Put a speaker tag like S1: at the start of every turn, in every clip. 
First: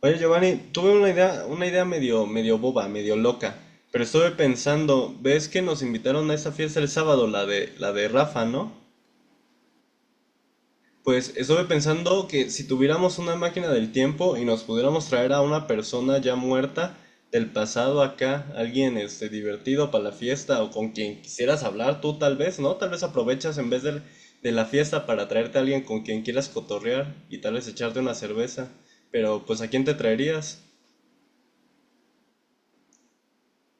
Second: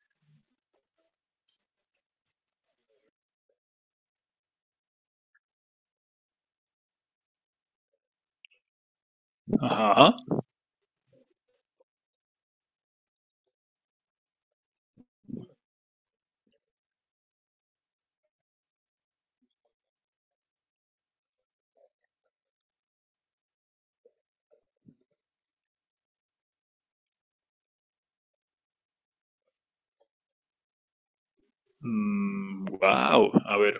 S1: Oye, Giovanni, tuve una idea medio boba, medio loca, pero estuve pensando, ves que nos invitaron a esa fiesta el sábado, la de Rafa, ¿no?
S2: Ajá.
S1: Pues estuve pensando que si tuviéramos una máquina del tiempo y nos pudiéramos traer a una persona ya muerta del pasado acá, alguien divertido para la fiesta o con quien quisieras hablar tú tal vez, ¿no? Tal vez aprovechas de la fiesta para traerte a alguien con quien quieras cotorrear y tal vez echarte una cerveza, pero pues ¿a quién te traerías?
S2: Wow. A ver,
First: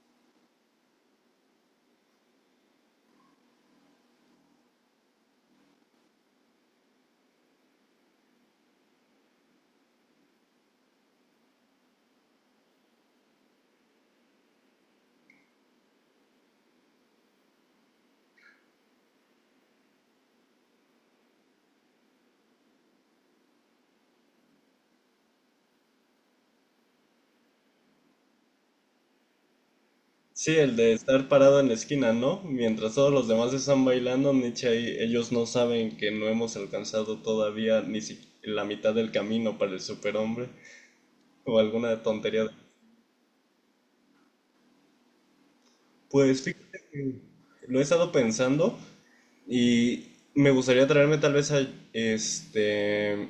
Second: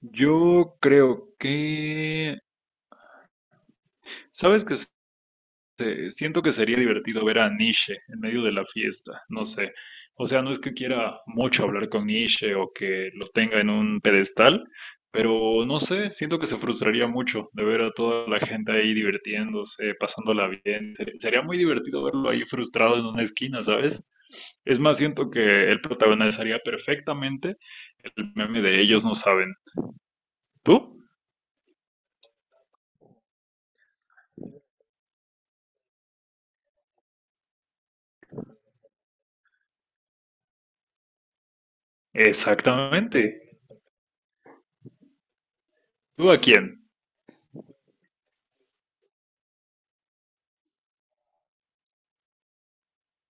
S2: yo creo que... ¿Sabes qué? Siento que sería divertido ver a Nietzsche en medio de la fiesta, no sé. O sea, no es que quiera mucho hablar con Nietzsche o que lo tenga en un pedestal, pero no sé, siento que se frustraría mucho de ver a toda la gente ahí divirtiéndose, pasándola bien. Sería muy divertido verlo ahí frustrado en una esquina, ¿sabes? Es más, siento que él protagonizaría perfectamente el meme de ellos no saben.
S1: Sí, el de
S2: ¿Tú?
S1: estar parado en la esquina, ¿no? Mientras todos los demás están bailando, Nietzsche ahí, ellos no saben que no hemos alcanzado todavía ni si- la mitad del camino para el superhombre o alguna tontería.
S2: Exactamente. ¿Tú a
S1: Pues fíjate
S2: quién?
S1: que lo he estado pensando y me gustaría traerme tal vez a este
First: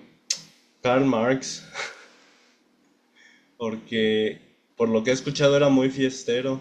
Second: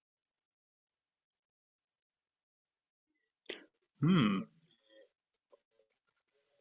S1: Karl Marx porque
S2: Mm.
S1: por lo que he escuchado era muy fiestero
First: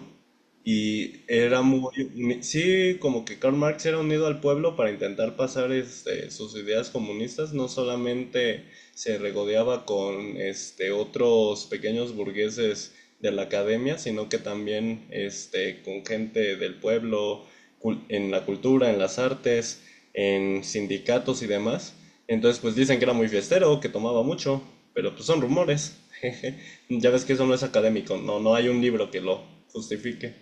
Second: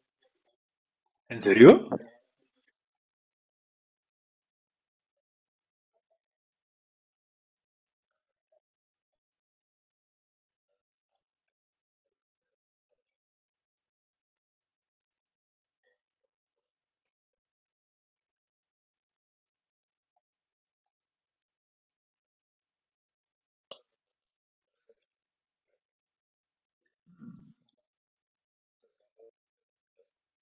S1: y
S2: ¿En
S1: era
S2: serio?
S1: sí, como que Karl Marx era unido al pueblo para intentar pasar sus ideas comunistas, no solamente se regodeaba con otros pequeños burgueses de la academia, sino que también con gente del pueblo, en la cultura, en las artes, en sindicatos y demás. Entonces, pues dicen que era muy fiestero, que tomaba mucho, pero pues son rumores. Ya ves que eso no es académico, no, no hay un libro que lo justifique.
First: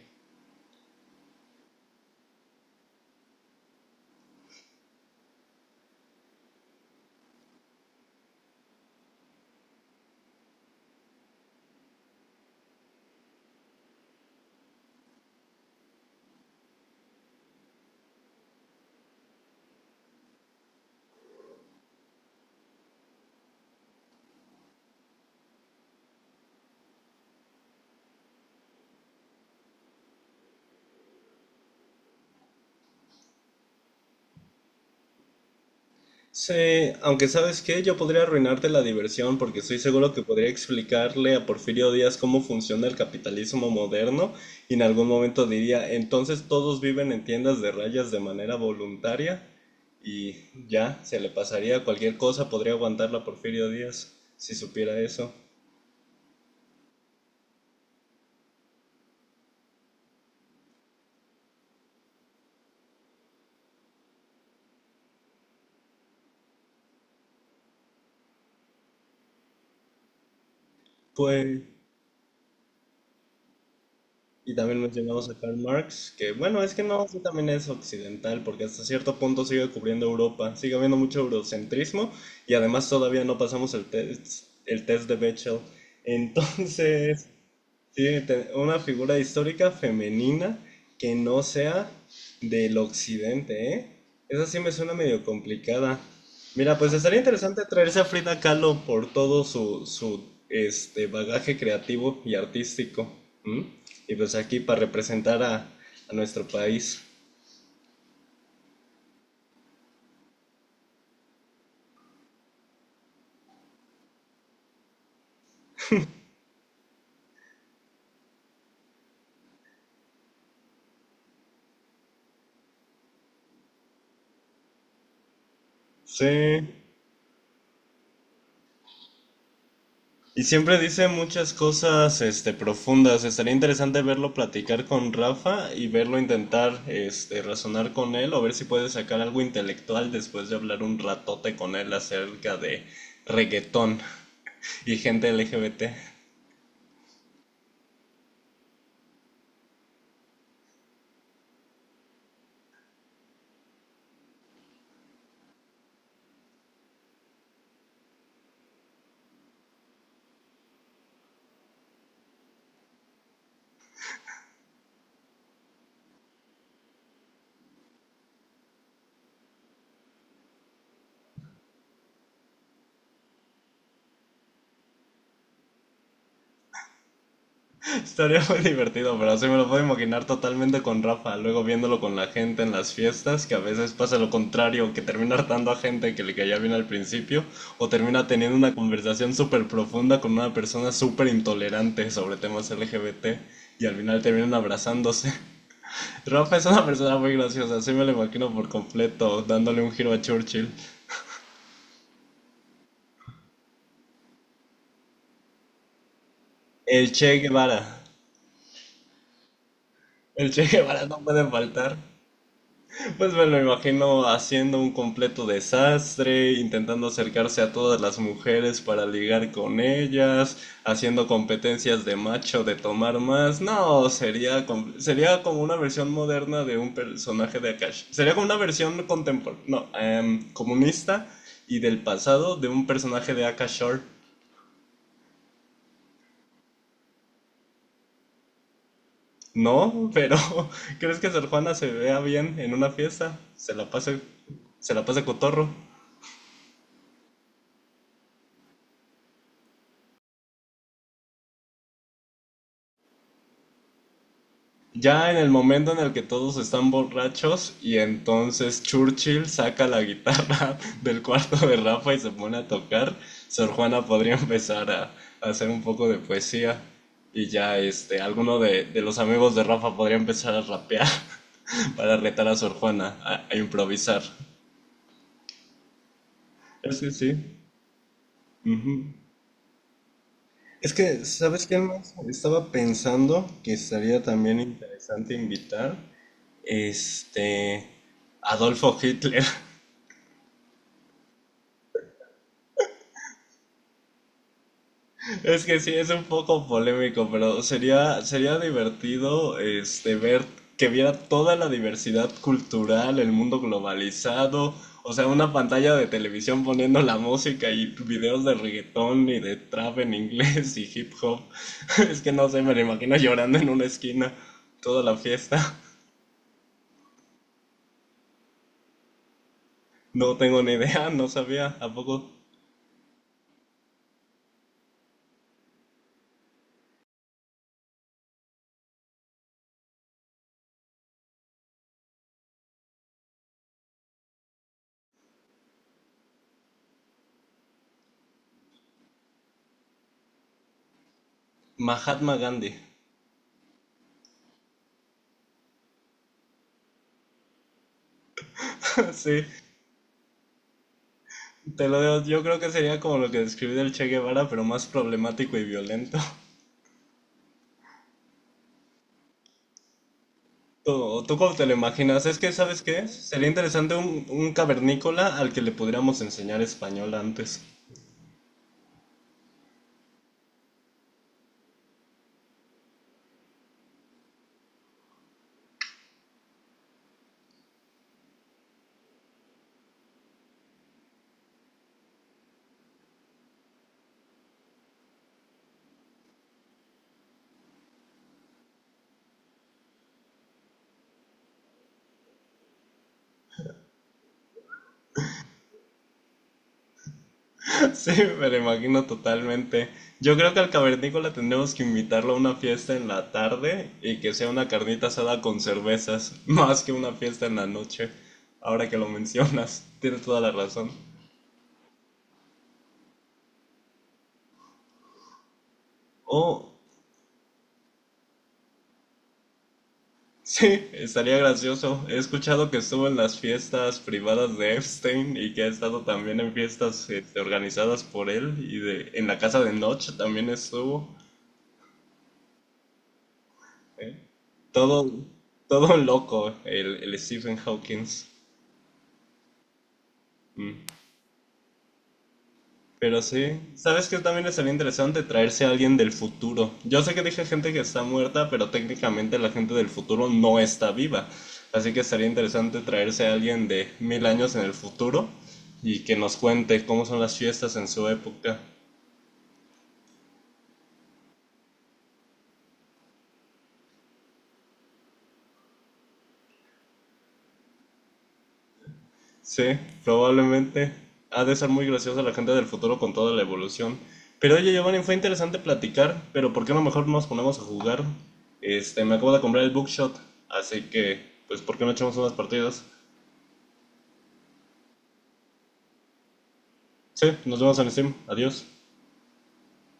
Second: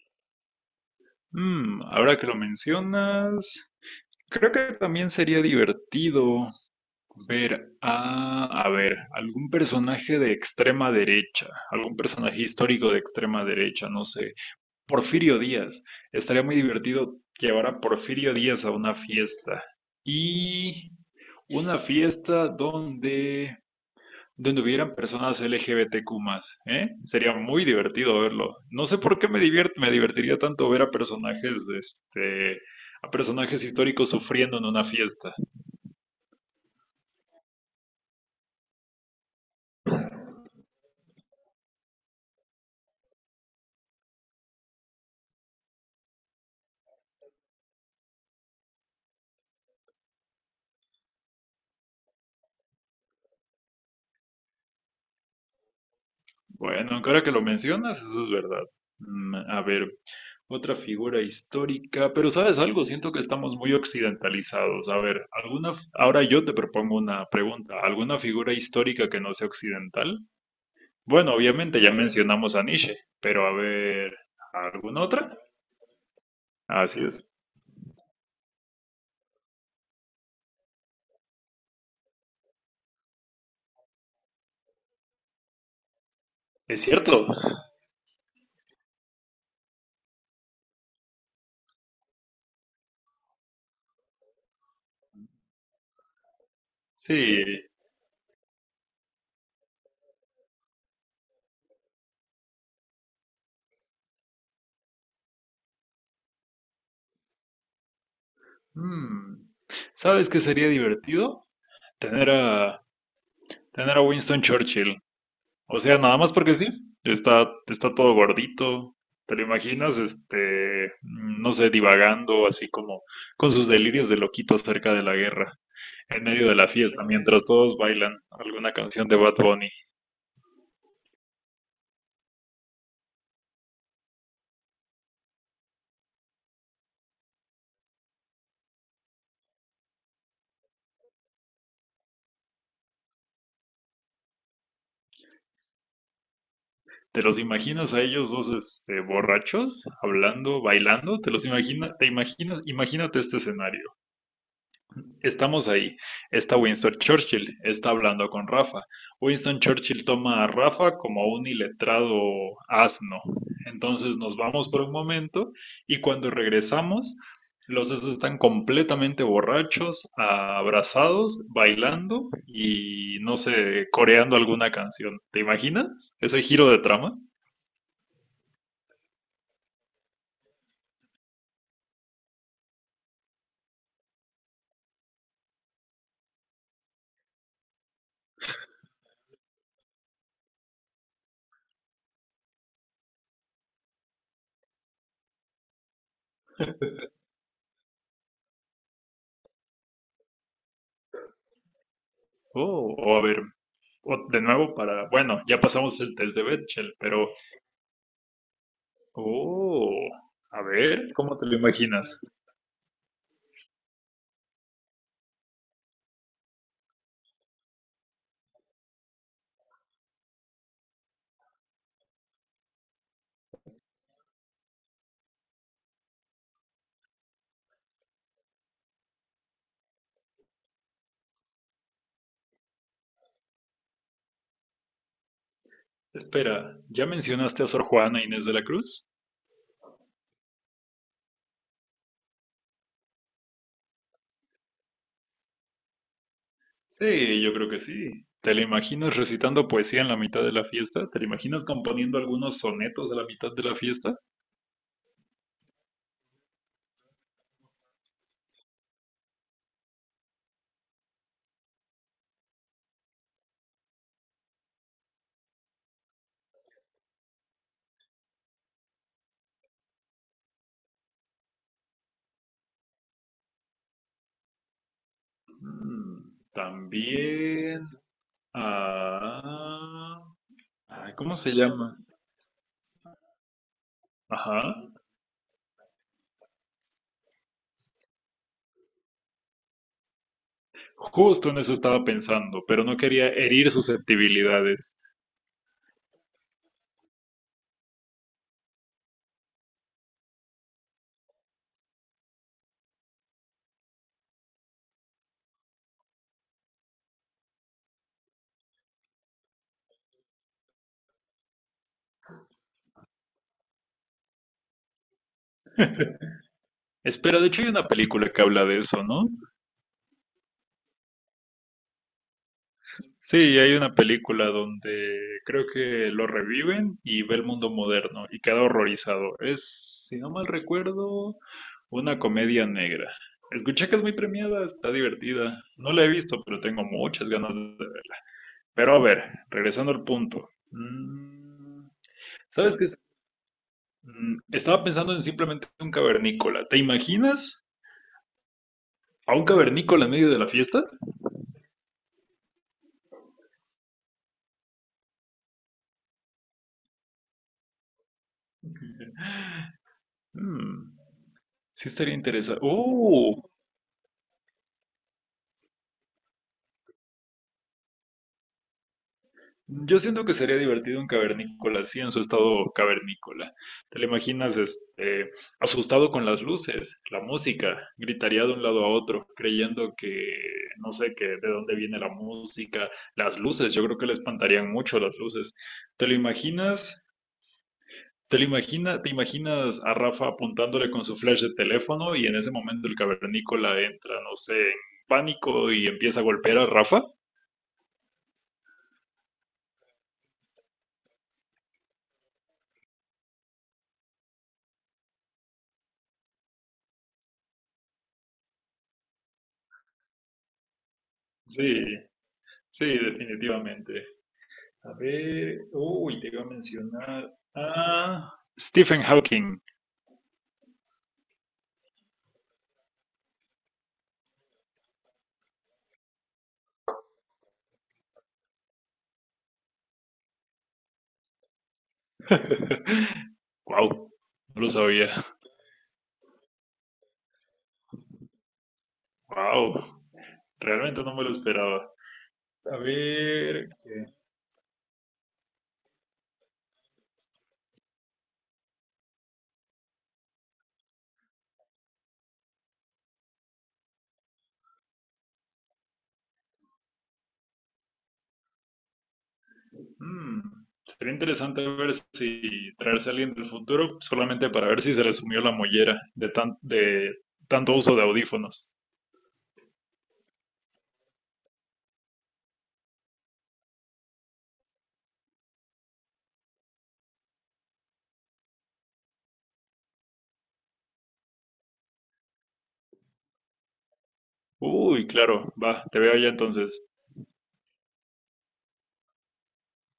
S2: Mm, ahora que lo mencionas, creo que también sería divertido ver a ver, algún personaje de extrema derecha, algún personaje histórico de extrema derecha, no sé. Porfirio Díaz. Estaría muy divertido llevar a Porfirio Díaz a una fiesta. Y una fiesta donde, donde hubieran personas LGBTQ más, ¿eh? Sería muy divertido verlo. No sé por qué me divierte, me divertiría tanto ver a personajes, a personajes históricos sufriendo en una fiesta.
S1: Sí, aunque sabes qué, yo podría arruinarte la diversión porque estoy seguro que podría explicarle a Porfirio Díaz cómo funciona el capitalismo moderno y en algún momento diría, entonces todos viven en tiendas de rayas de manera voluntaria y ya, se le pasaría cualquier cosa, podría aguantarla a Porfirio Díaz si supiera eso.
S2: Bueno, ahora que lo mencionas, eso es verdad. Mm. A ver, otra figura histórica, pero ¿sabes algo? Siento que estamos muy occidentalizados. A ver, alguna, ahora yo te propongo una pregunta. ¿Alguna figura histórica que no sea occidental? Bueno,
S1: Pues...
S2: obviamente ya mencionamos a Nietzsche, pero a ver,
S1: Y también
S2: ¿alguna
S1: mencionamos a
S2: otra?
S1: Karl Marx, que bueno, es que
S2: Así
S1: no, sí
S2: es.
S1: también es occidental, porque hasta cierto punto sigue cubriendo Europa, sigue habiendo mucho eurocentrismo y además todavía no pasamos el test de Bechdel.
S2: Es cierto.
S1: Entonces, una figura histórica femenina que no sea del occidente, ¿eh? Esa sí me suena medio complicada. Mira, pues estaría interesante
S2: Sí.
S1: traerse a Frida Kahlo por todo su bagaje creativo y artístico. ¿M? Y pues aquí para representar a nuestro país.
S2: Mm. ¿Sabes qué sería divertido? Tener a, tener a Winston Churchill. O sea, nada más porque sí, está, está todo gordito. ¿Te lo imaginas? No sé, divagando así como con sus delirios de loquito acerca de la guerra, en
S1: Sí.
S2: medio de la fiesta, mientras todos bailan alguna canción de Bad Bunny.
S1: Y siempre dice muchas cosas, profundas. Estaría interesante verlo platicar con Rafa y verlo intentar, razonar con él o ver si puede sacar algo intelectual después de hablar un ratote con él acerca de reggaetón y gente LGBT.
S2: ¿Te los imaginas a ellos dos, borrachos, hablando, bailando? ¿Te los imaginas? ¿Te imaginas? Imagínate este escenario. Estamos ahí. Está Winston Churchill, está hablando con Rafa. Winston Churchill toma a Rafa como a un iletrado asno. Entonces nos vamos por un momento y cuando regresamos, los dos están completamente borrachos, abrazados, bailando y no sé, coreando alguna canción. ¿Te imaginas ese giro de trama?
S1: Estaría muy divertido, pero así me lo puedo imaginar totalmente con Rafa, luego viéndolo con la gente en las fiestas, que a veces pasa lo contrario, que termina hartando a gente que le caía bien al principio, o termina teniendo una conversación súper profunda con una persona súper intolerante sobre temas LGBT, y al final terminan abrazándose. Rafa es una persona muy graciosa, así me lo imagino por completo, dándole un giro a Churchill.
S2: Oh, o a ver, o de nuevo para, bueno, ya pasamos el test de Bechdel,
S1: El
S2: pero
S1: Che Guevara.
S2: oh,
S1: El
S2: a
S1: Che Guevara
S2: ver,
S1: no
S2: ¿cómo
S1: puede
S2: te lo
S1: faltar.
S2: imaginas?
S1: Pues me lo imagino haciendo un completo desastre, intentando acercarse a todas las mujeres para ligar con ellas, haciendo competencias de macho de tomar más. No, sería como una versión moderna de un personaje de Akash. Sería como una versión contemporánea, no, em, comunista y del pasado de un personaje de Akash Shore.
S2: Espera, ¿ya mencionaste a Sor Juana Inés de la Cruz?
S1: No, pero ¿crees que Sor Juana se vea bien en una fiesta? Se la pasa cotorro.
S2: Sí, yo creo que sí. ¿Te la imaginas recitando poesía en la mitad de la fiesta? ¿Te la imaginas componiendo algunos sonetos a la mitad de la fiesta?
S1: Ya en el momento en el que todos están borrachos y entonces Churchill saca la guitarra del cuarto de Rafa y se pone a tocar, Sor Juana podría empezar a hacer un poco de poesía y ya alguno de los amigos de Rafa podría empezar a rapear para retar a Sor Juana a improvisar.
S2: Mm,
S1: Sí, sí.
S2: también.
S1: Ujú.
S2: Ah.
S1: Es
S2: Ay,
S1: que,
S2: ¿cómo se
S1: ¿sabes qué
S2: llama?
S1: más? Estaba pensando que estaría también
S2: Ajá.
S1: interesante invitar este Adolfo Hitler.
S2: Justo en eso estaba pensando, pero no quería herir susceptibilidades.
S1: Es que sí, es un poco polémico, pero sería divertido ver que viera toda la diversidad cultural, el mundo globalizado, o sea, una pantalla de televisión poniendo la música y videos de reggaetón y de trap en inglés y hip hop. Es que no sé, me lo imagino llorando en una esquina toda la fiesta.
S2: Espera, de hecho hay una película que habla de eso, ¿no?
S1: No tengo ni idea, no sabía. ¿A poco?
S2: Sí, hay una película donde creo que lo reviven y ve el mundo moderno y queda horrorizado. Es, si no mal recuerdo, una comedia negra. Escuché que es muy premiada, está divertida. No la he visto, pero tengo muchas ganas de ver. Pero a ver, regresando al punto. Mm.
S1: Mahatma Gandhi.
S2: ¿Sabes qué? ¿Es? Mm, estaba pensando en simplemente un cavernícola. ¿Te imaginas a
S1: Sí.
S2: un cavernícola en medio de la fiesta?
S1: Te lo digo, yo creo que sería como lo que describí del Che Guevara, pero más problemático y violento. ¿Tú,
S2: Mm,
S1: o tú cómo te lo
S2: sí estaría
S1: imaginas? Es que,
S2: interesante.
S1: ¿sabes qué? Sería
S2: ¡Oh!
S1: interesante un cavernícola al que le podríamos enseñar español antes.
S2: Yo siento que sería divertido un cavernícola así en su estado cavernícola. ¿Te lo imaginas asustado con las luces, la música? Gritaría de un lado a otro, creyendo que no sé qué, de dónde viene la música, las luces. Yo creo que le espantarían mucho las luces. ¿Te lo imaginas? ¿Te lo imagina, te imaginas a Rafa apuntándole con su flash de teléfono y en ese momento el cavernícola entra, no sé, en pánico y empieza a golpear a Rafa?
S1: Sí, me lo imagino totalmente. Yo creo que al cavernícola tendremos que invitarlo a una fiesta en la tarde y que sea una carnita asada con cervezas, más que una fiesta en la noche. Ahora que lo mencionas, tienes toda la razón.
S2: Sí, sí, definitivamente. A ver, uy, te iba a
S1: O
S2: mencionar a Stephen Hawking.
S1: sí, estaría gracioso. He escuchado que estuvo en las fiestas privadas de Epstein y que ha estado también en fiestas organizadas por él en la casa de Notch también estuvo.
S2: Wow,
S1: Eh.
S2: no lo
S1: Todo,
S2: sabía.
S1: todo un loco, el Stephen Hawking.
S2: Wow,
S1: Mm.
S2: realmente no me lo esperaba. A
S1: Pero sí,
S2: ver,
S1: ¿sabes
S2: ¿qué?
S1: qué también sería interesante traerse a alguien del futuro? Yo sé que dije gente que está muerta, pero técnicamente la gente del futuro no está viva. Así que sería interesante traerse a alguien de 1000 años en el futuro y que nos cuente cómo son las fiestas en su época.
S2: Mm, sería interesante ver si traerse a alguien del futuro solamente para ver si se le sumió la mollera de de tanto uso de audífonos.
S1: Sí, probablemente ha de ser muy graciosa la gente del futuro con toda la evolución. Pero oye, Giovanni, fue interesante platicar, pero ¿por qué no mejor nos ponemos a jugar? Me acabo de comprar el Bookshot, así que, pues, ¿por qué no echamos unas partidas?
S2: Uy, claro, va, te veo ya entonces.
S1: Sí, nos vemos en Steam. Adiós.